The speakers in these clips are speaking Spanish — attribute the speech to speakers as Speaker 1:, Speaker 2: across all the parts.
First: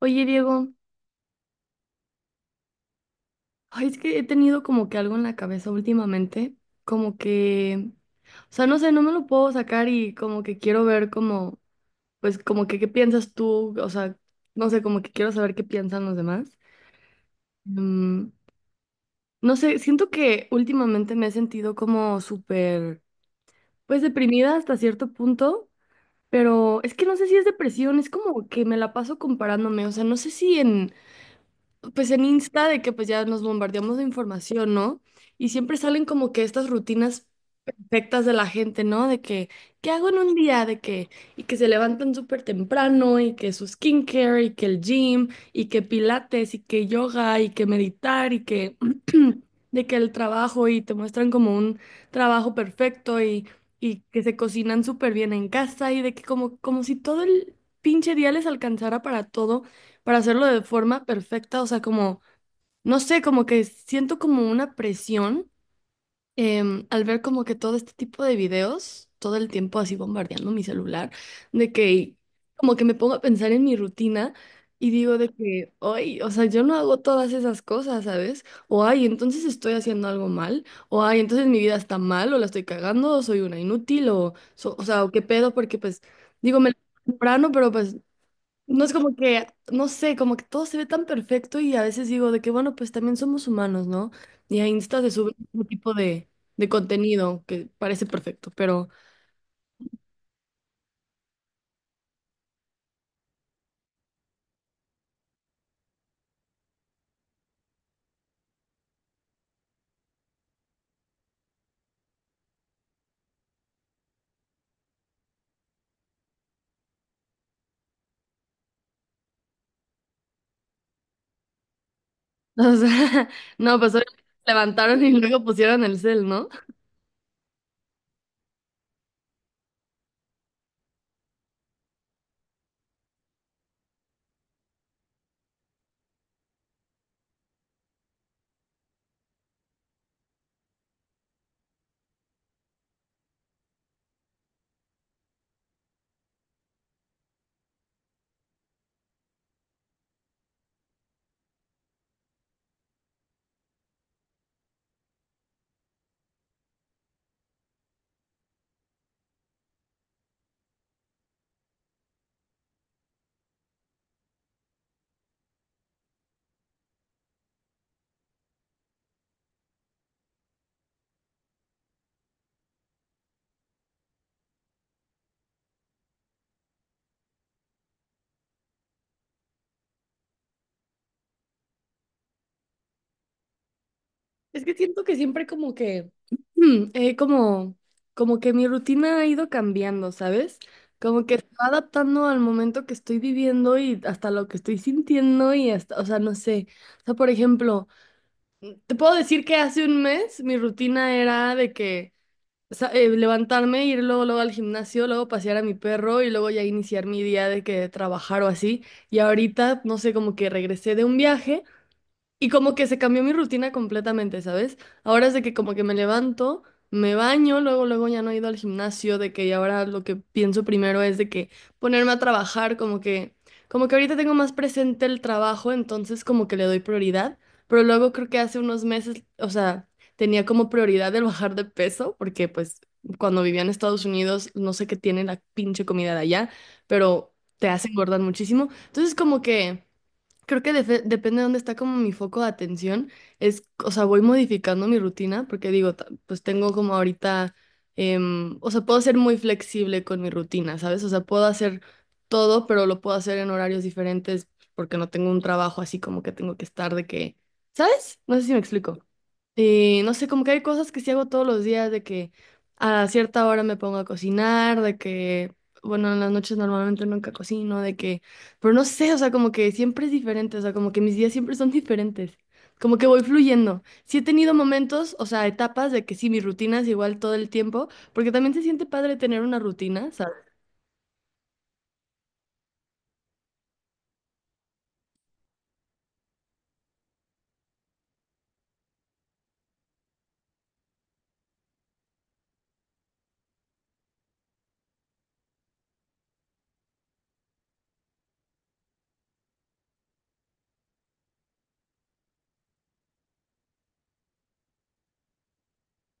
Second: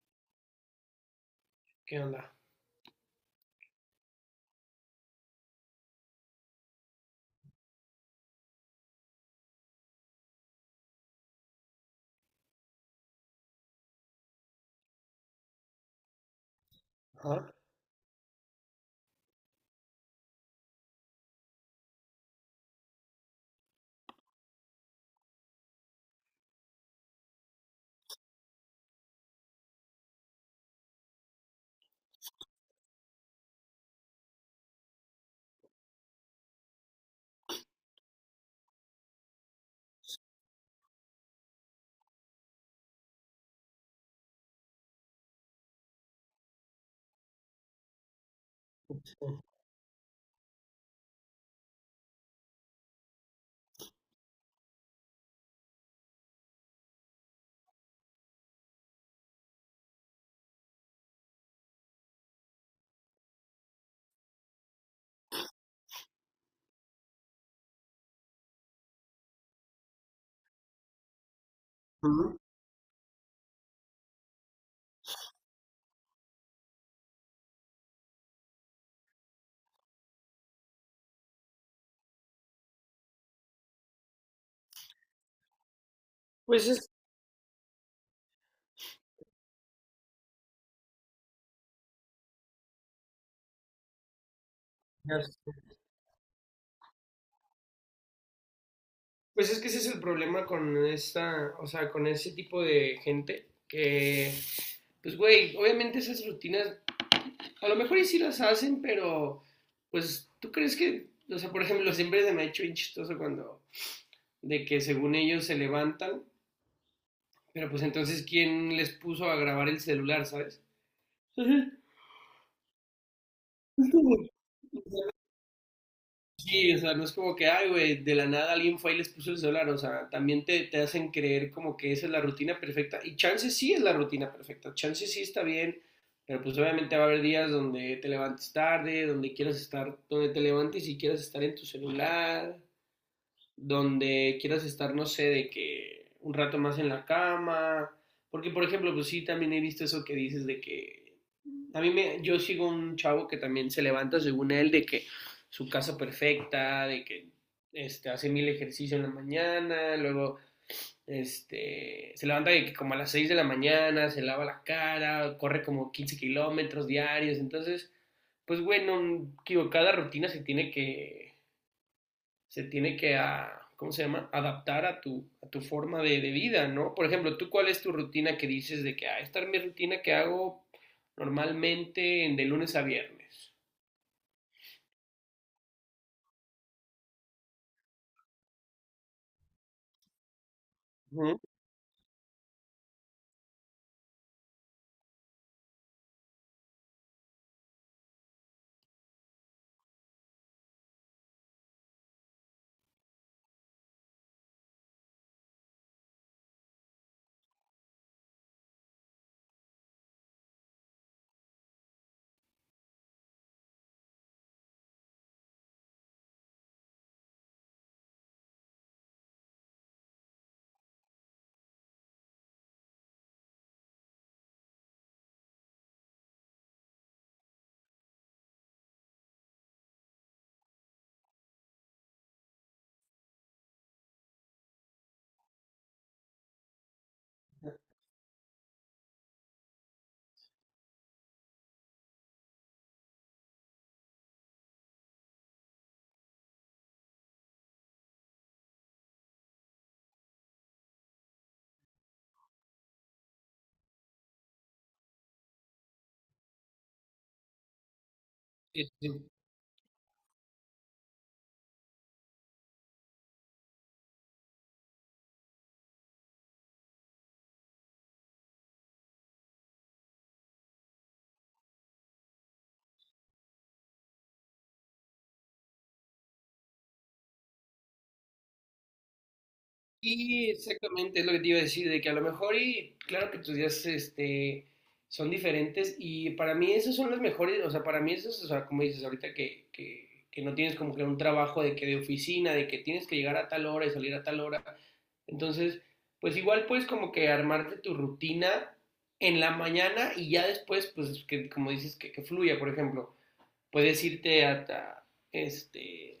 Speaker 1: Oye, Diego,
Speaker 2: ¿Qué onda?
Speaker 1: ay, es que he tenido como que algo en la cabeza últimamente, como que, o sea, no sé, no me lo puedo sacar y como que quiero ver como, pues como que qué piensas tú, o sea, no sé, como que quiero saber qué piensan los demás.
Speaker 2: Ajá.
Speaker 1: Mm, no sé, siento que últimamente me he sentido como súper, pues deprimida hasta cierto punto, pero es que no sé si es depresión, es como que me la paso comparándome, o sea, no sé si en pues en Insta de que pues ya nos bombardeamos de información, ¿no? Y siempre salen como que estas rutinas perfectas de la gente, ¿no? De que, ¿qué hago en un día? De que, y que se levantan súper temprano, y que su skincare, y que el gym, y que pilates, y que yoga, y que meditar, y que, de que el trabajo, y te muestran como un trabajo perfecto, y que se cocinan súper bien en casa, y de que como, como si todo el pinche día les alcanzara para todo para hacerlo de forma perfecta, o sea, como, no sé, como que siento como una presión al ver como que todo este tipo de videos, todo el tiempo así bombardeando mi celular, de que
Speaker 2: Ujú.
Speaker 1: como que me pongo a pensar en mi rutina y digo de que, ay, o sea, yo no hago todas esas cosas, ¿sabes? O ay, entonces estoy haciendo algo mal, o ay, entonces mi vida está mal, o la estoy cagando, o soy una inútil, o, o sea, o qué pedo, porque pues, digo,
Speaker 2: Pues
Speaker 1: me levanto
Speaker 2: es,
Speaker 1: temprano, pero pues no es como que, no sé, como que todo se ve tan perfecto y a veces digo de que, bueno, pues también somos humanos, ¿no? Y a Insta se sube un tipo de contenido que parece perfecto, pero,
Speaker 2: pues es que ese es el problema con esta, o sea, con ese tipo de gente que, pues güey, obviamente esas rutinas, a lo mejor y sí las hacen, pero pues tú crees que, o sea, por ejemplo, siempre se me ha hecho bien chistoso cuando, de que según ellos se levantan, pero pues entonces, ¿quién les puso a grabar el celular, sabes? Ajá.
Speaker 1: o sea, no, pues obviamente levantaron y luego pusieron el cel, ¿no?
Speaker 2: Sí, o sea, no es como que, ay, güey, de la nada alguien fue y les puso el celular, o sea, también te hacen creer como que esa es la rutina perfecta, y chance sí es la rutina perfecta, chance sí está bien, pero pues obviamente va a haber días donde te levantes tarde, donde quieras estar, donde te levantes y quieras estar en tu celular, donde quieras estar, no sé, de que un rato más en la cama, porque por ejemplo, pues sí, también he visto eso que dices de que a mí me, yo sigo un chavo que también se levanta según él de que su casa perfecta, de que hace mil ejercicio en la mañana, luego se levanta de que como a las 6 de la mañana, se lava la cara, corre como 15 kilómetros diarios, entonces, pues bueno, digo, cada rutina se tiene que ¿cómo se llama? Adaptar a tu forma de vida, ¿no? Por ejemplo, ¿tú cuál es tu rutina que dices de que, ah, esta es mi rutina que hago normalmente de lunes a viernes?
Speaker 1: Es que siento que siempre como que, mm, eh, como, como que mi rutina ha ido cambiando, ¿sabes? Como
Speaker 2: Uh
Speaker 1: que se va adaptando al momento que estoy viviendo y hasta lo que estoy sintiendo y hasta, o sea, no sé. O sea, por ejemplo, te puedo decir que hace un mes mi rutina era de que levantarme, ir luego al gimnasio, luego pasear a mi perro y luego ya iniciar mi día de que trabajar o así. Y ahorita, no sé, como que regresé de un viaje y como que se cambió mi rutina completamente, ¿sabes? Ahora es de que como que me levanto, me baño, luego ya no he ido al gimnasio, de que ahora lo que pienso primero es de que ponerme a trabajar, como que ahorita tengo más presente el trabajo, entonces como que le doy prioridad, pero luego creo que hace unos meses, o sea, tenía como prioridad el bajar de peso, porque pues cuando vivía en Estados Unidos, no sé qué tiene la pinche comida de allá, pero te hace engordar muchísimo. Entonces como que creo que depende de dónde está como mi foco de atención. Es, o sea, voy modificando mi rutina porque digo, pues tengo como ahorita, o sea, puedo ser muy flexible con mi rutina, ¿sabes? O sea, puedo hacer todo, pero lo puedo hacer en horarios diferentes porque no tengo un trabajo así como que tengo que estar de que, ¿sabes? No sé si me explico.
Speaker 2: -huh.
Speaker 1: Y no sé, como que hay cosas que sí hago todos los días, de que a cierta hora me pongo a cocinar, de que, bueno, en las noches normalmente nunca cocino, de que, pero no sé, o sea, como que siempre es diferente, o sea, como que mis días siempre son diferentes, como que voy fluyendo. Sí he tenido momentos, o sea, etapas de que sí, mi rutina es igual todo el tiempo, porque también se siente padre tener una rutina, ¿sabes?
Speaker 2: Y exactamente, es lo que te iba a decir, de que a lo mejor y claro que tus días son diferentes y para mí esos son los mejores, o sea, para mí esos, o sea, como dices ahorita que, que no tienes como que un trabajo de que de oficina, de que tienes que llegar a tal hora y salir a tal hora. Entonces, pues igual puedes como que armarte tu rutina en la mañana y ya después, pues que como dices, que fluya, por ejemplo, puedes irte hasta,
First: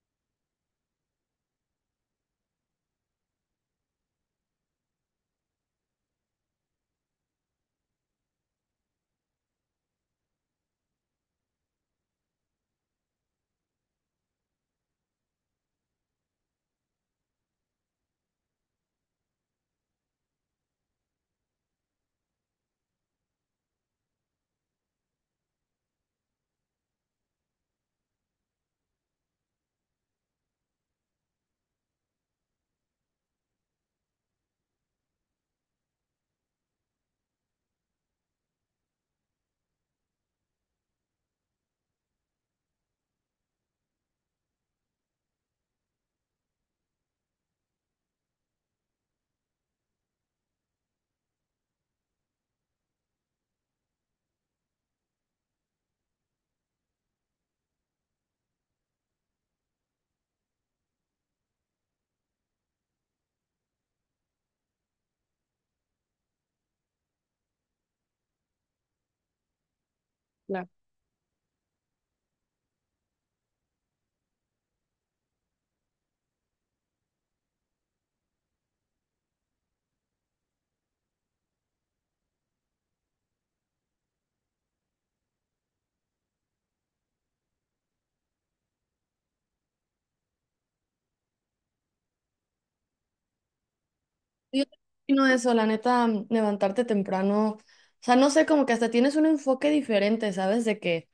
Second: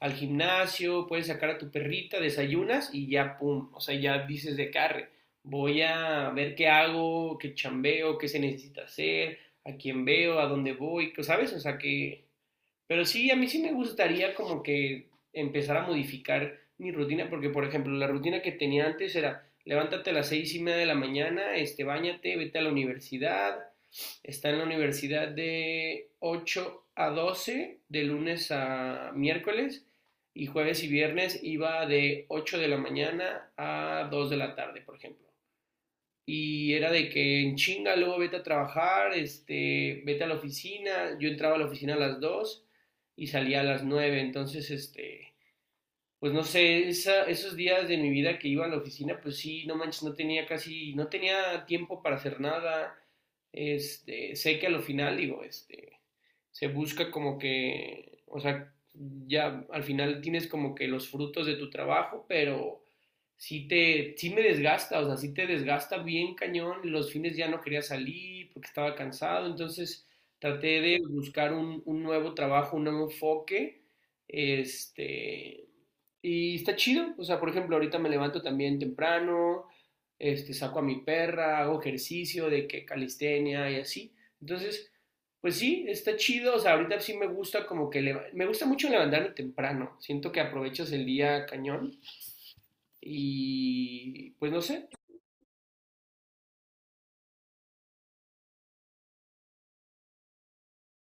Speaker 2: al gimnasio, puedes sacar a tu perrita, desayunas y ya, pum, o sea, ya dices de carre, voy a ver qué hago, qué chambeo, qué se necesita hacer, a quién veo, a dónde voy, ¿sabes? O sea, que pero sí, a mí sí me gustaría como que empezar a modificar mi rutina, porque por ejemplo, la rutina que tenía antes era levántate a las 6:30 de la mañana, báñate, vete a la universidad, está en la universidad de 8 a 12 de lunes a miércoles, y jueves y viernes iba de 8 de la mañana a 2 de la tarde, por ejemplo. Y era de que en chinga, luego vete a trabajar, vete a la oficina. Yo entraba a la oficina a las 2 y salía a las 9. Entonces, pues no sé, esos días de mi vida que iba a la oficina, pues sí, no manches, no tenía casi, no tenía tiempo para hacer nada. Sé que a lo final digo, se busca como que, o sea, ya al final tienes como que los frutos de tu trabajo, pero sí te, sí me desgasta, o sea, sí te desgasta bien cañón, los fines ya no quería salir porque estaba cansado, entonces
Speaker 1: Claro.
Speaker 2: traté de buscar un nuevo trabajo, un nuevo enfoque, este, y está chido, o sea, por ejemplo, ahorita me levanto también temprano, saco a mi perra, hago ejercicio de que calistenia y así. Entonces, pues sí, está chido, o sea, ahorita sí me gusta como que me gusta mucho levantarme temprano. Siento que aprovechas el día cañón y pues no
Speaker 1: Yo
Speaker 2: sé,
Speaker 1: no eso, la neta, levantarte temprano, o sea, no sé, como que hasta tienes un enfoque diferente, ¿sabes? De que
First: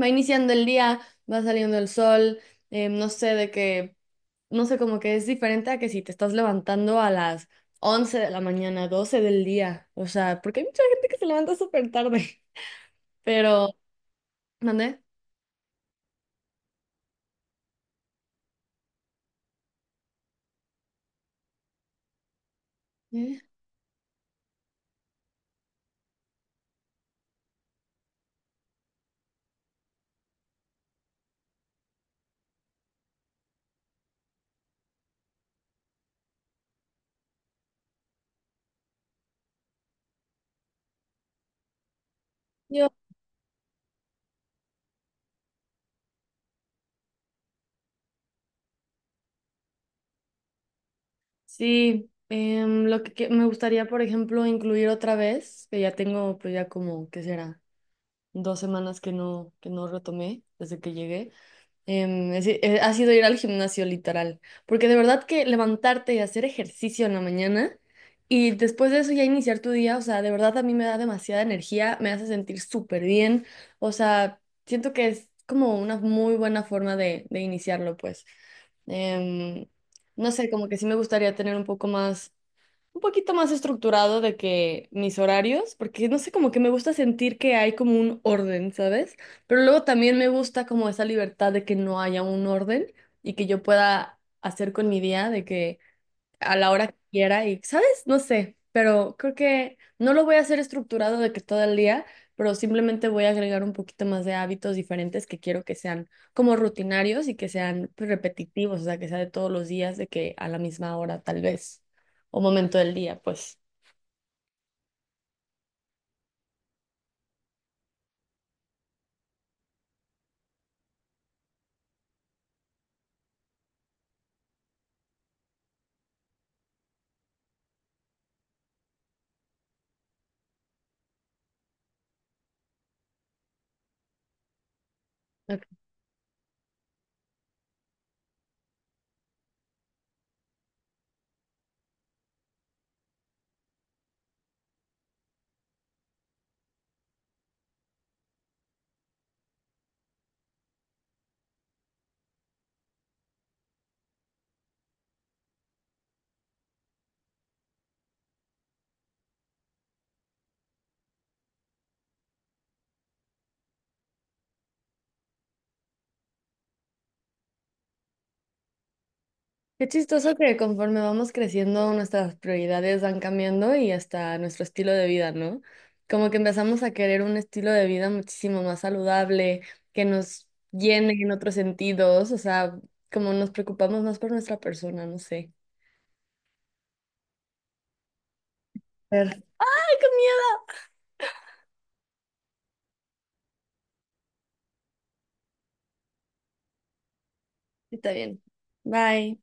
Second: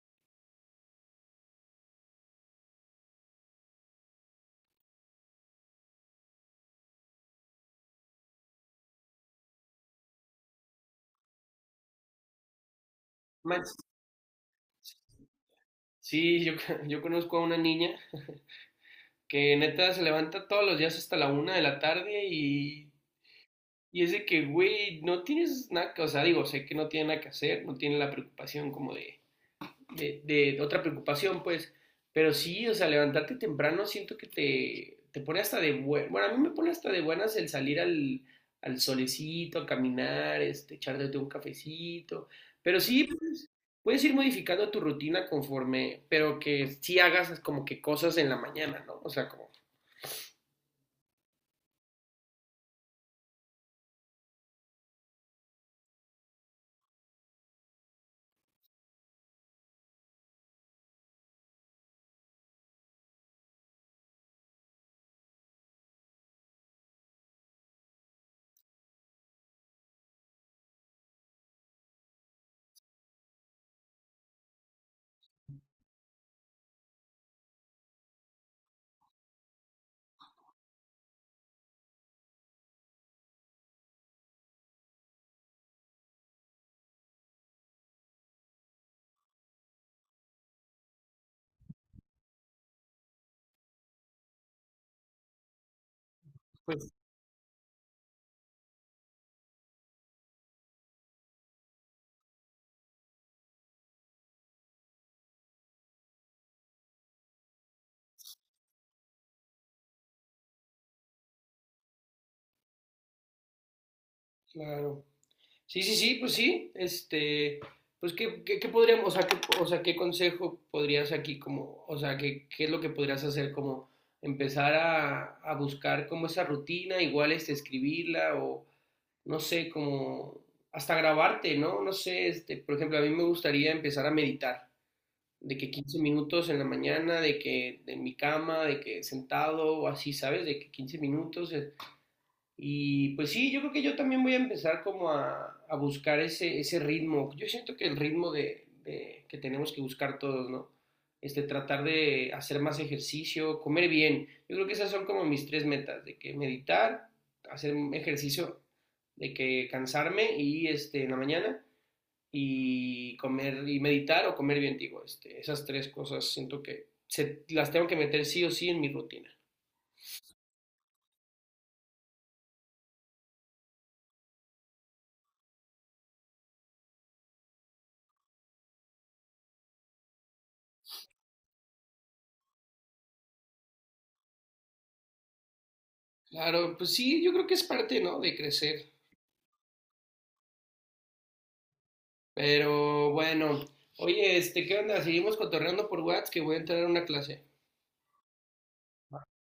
Speaker 1: va iniciando el día, va saliendo el sol, no sé de qué, no sé, como que es diferente a que si te estás levantando a las 11 de la mañana, 12 del día, o sea, porque hay mucha gente que se levanta súper tarde, pero,
Speaker 2: manches.
Speaker 1: ¿mandé?
Speaker 2: Sí, yo, yo conozco a una niña que neta se levanta todos los días hasta la 1 de la tarde y
Speaker 1: ¿Eh?
Speaker 2: Y es de que, güey, no tienes nada, o sea, digo, sé que no tiene nada que hacer, no tiene la preocupación como de, de otra preocupación, pues, pero sí, o sea, levantarte temprano siento que te pone hasta de buenas, bueno, a mí me pone hasta de buenas el salir al solecito, a caminar, echarte un cafecito, pero
Speaker 1: Yo,
Speaker 2: sí, puedes ir modificando tu rutina conforme, pero que sí hagas como que cosas en la mañana, ¿no? O sea, como...
Speaker 1: sí, lo que me gustaría, por ejemplo, incluir otra vez, que ya tengo, pues ya como, ¿qué será? Dos semanas que no retomé desde que llegué. Ha sido ir al gimnasio literal, porque de verdad que levantarte y hacer ejercicio en la mañana y después de eso ya iniciar tu día, o sea, de verdad a mí me da demasiada energía, me hace sentir súper bien, o sea, siento que es como una muy buena forma de iniciarlo, pues. Em, no sé, como que sí me gustaría tener un poquito más estructurado de que mis horarios, porque no sé, como que me gusta sentir que hay como un orden, ¿sabes? Pero luego también me gusta como esa libertad de que no haya un orden y que yo pueda hacer con mi día, de que a la hora
Speaker 2: Pues,
Speaker 1: que quiera y, ¿sabes? No sé, pero creo que no lo voy a hacer estructurado de que todo el día, pero simplemente voy a agregar un poquito más de hábitos diferentes que quiero que sean como rutinarios y que sean pues, repetitivos, o sea, que sea de todos los días, de que a la misma hora tal vez, o momento del día, pues.
Speaker 2: claro. Sí, sí, sí, pues sí. Pues qué podríamos, o sea, qué, o sea, qué, consejo podrías aquí como, o sea, qué es lo que podrías hacer como empezar a buscar como esa rutina, igual escribirla o no sé, como hasta grabarte, ¿no? No sé, por ejemplo, a mí me gustaría empezar a meditar, de que 15 minutos en la mañana, de que en mi cama, de que sentado o así, ¿sabes? De que 15 minutos, y pues sí, yo creo que yo también voy a empezar como a buscar ese ritmo. Yo siento que el ritmo de que tenemos que buscar todos, ¿no? Tratar de hacer más ejercicio, comer bien. Yo creo que esas son como mis tres metas, de que meditar, hacer un ejercicio, de que cansarme y en la mañana y comer y meditar o comer bien, digo, esas tres cosas siento que se, las tengo que meter sí o sí en mi rutina.
Speaker 1: Qué chistoso que conforme vamos creciendo, nuestras prioridades van cambiando y hasta nuestro estilo de vida, ¿no? Como que empezamos a querer un estilo de vida muchísimo más saludable, que nos llene en otros sentidos, o sea, como nos preocupamos más por nuestra persona, no sé.
Speaker 2: Claro, pues sí, yo creo que es parte, ¿no? De crecer.
Speaker 1: Ay, qué miedo.
Speaker 2: Pero bueno, oye, ¿qué onda? Seguimos cotorreando por WhatsApp que voy a entrar a una clase.
Speaker 1: Está bien. Bye.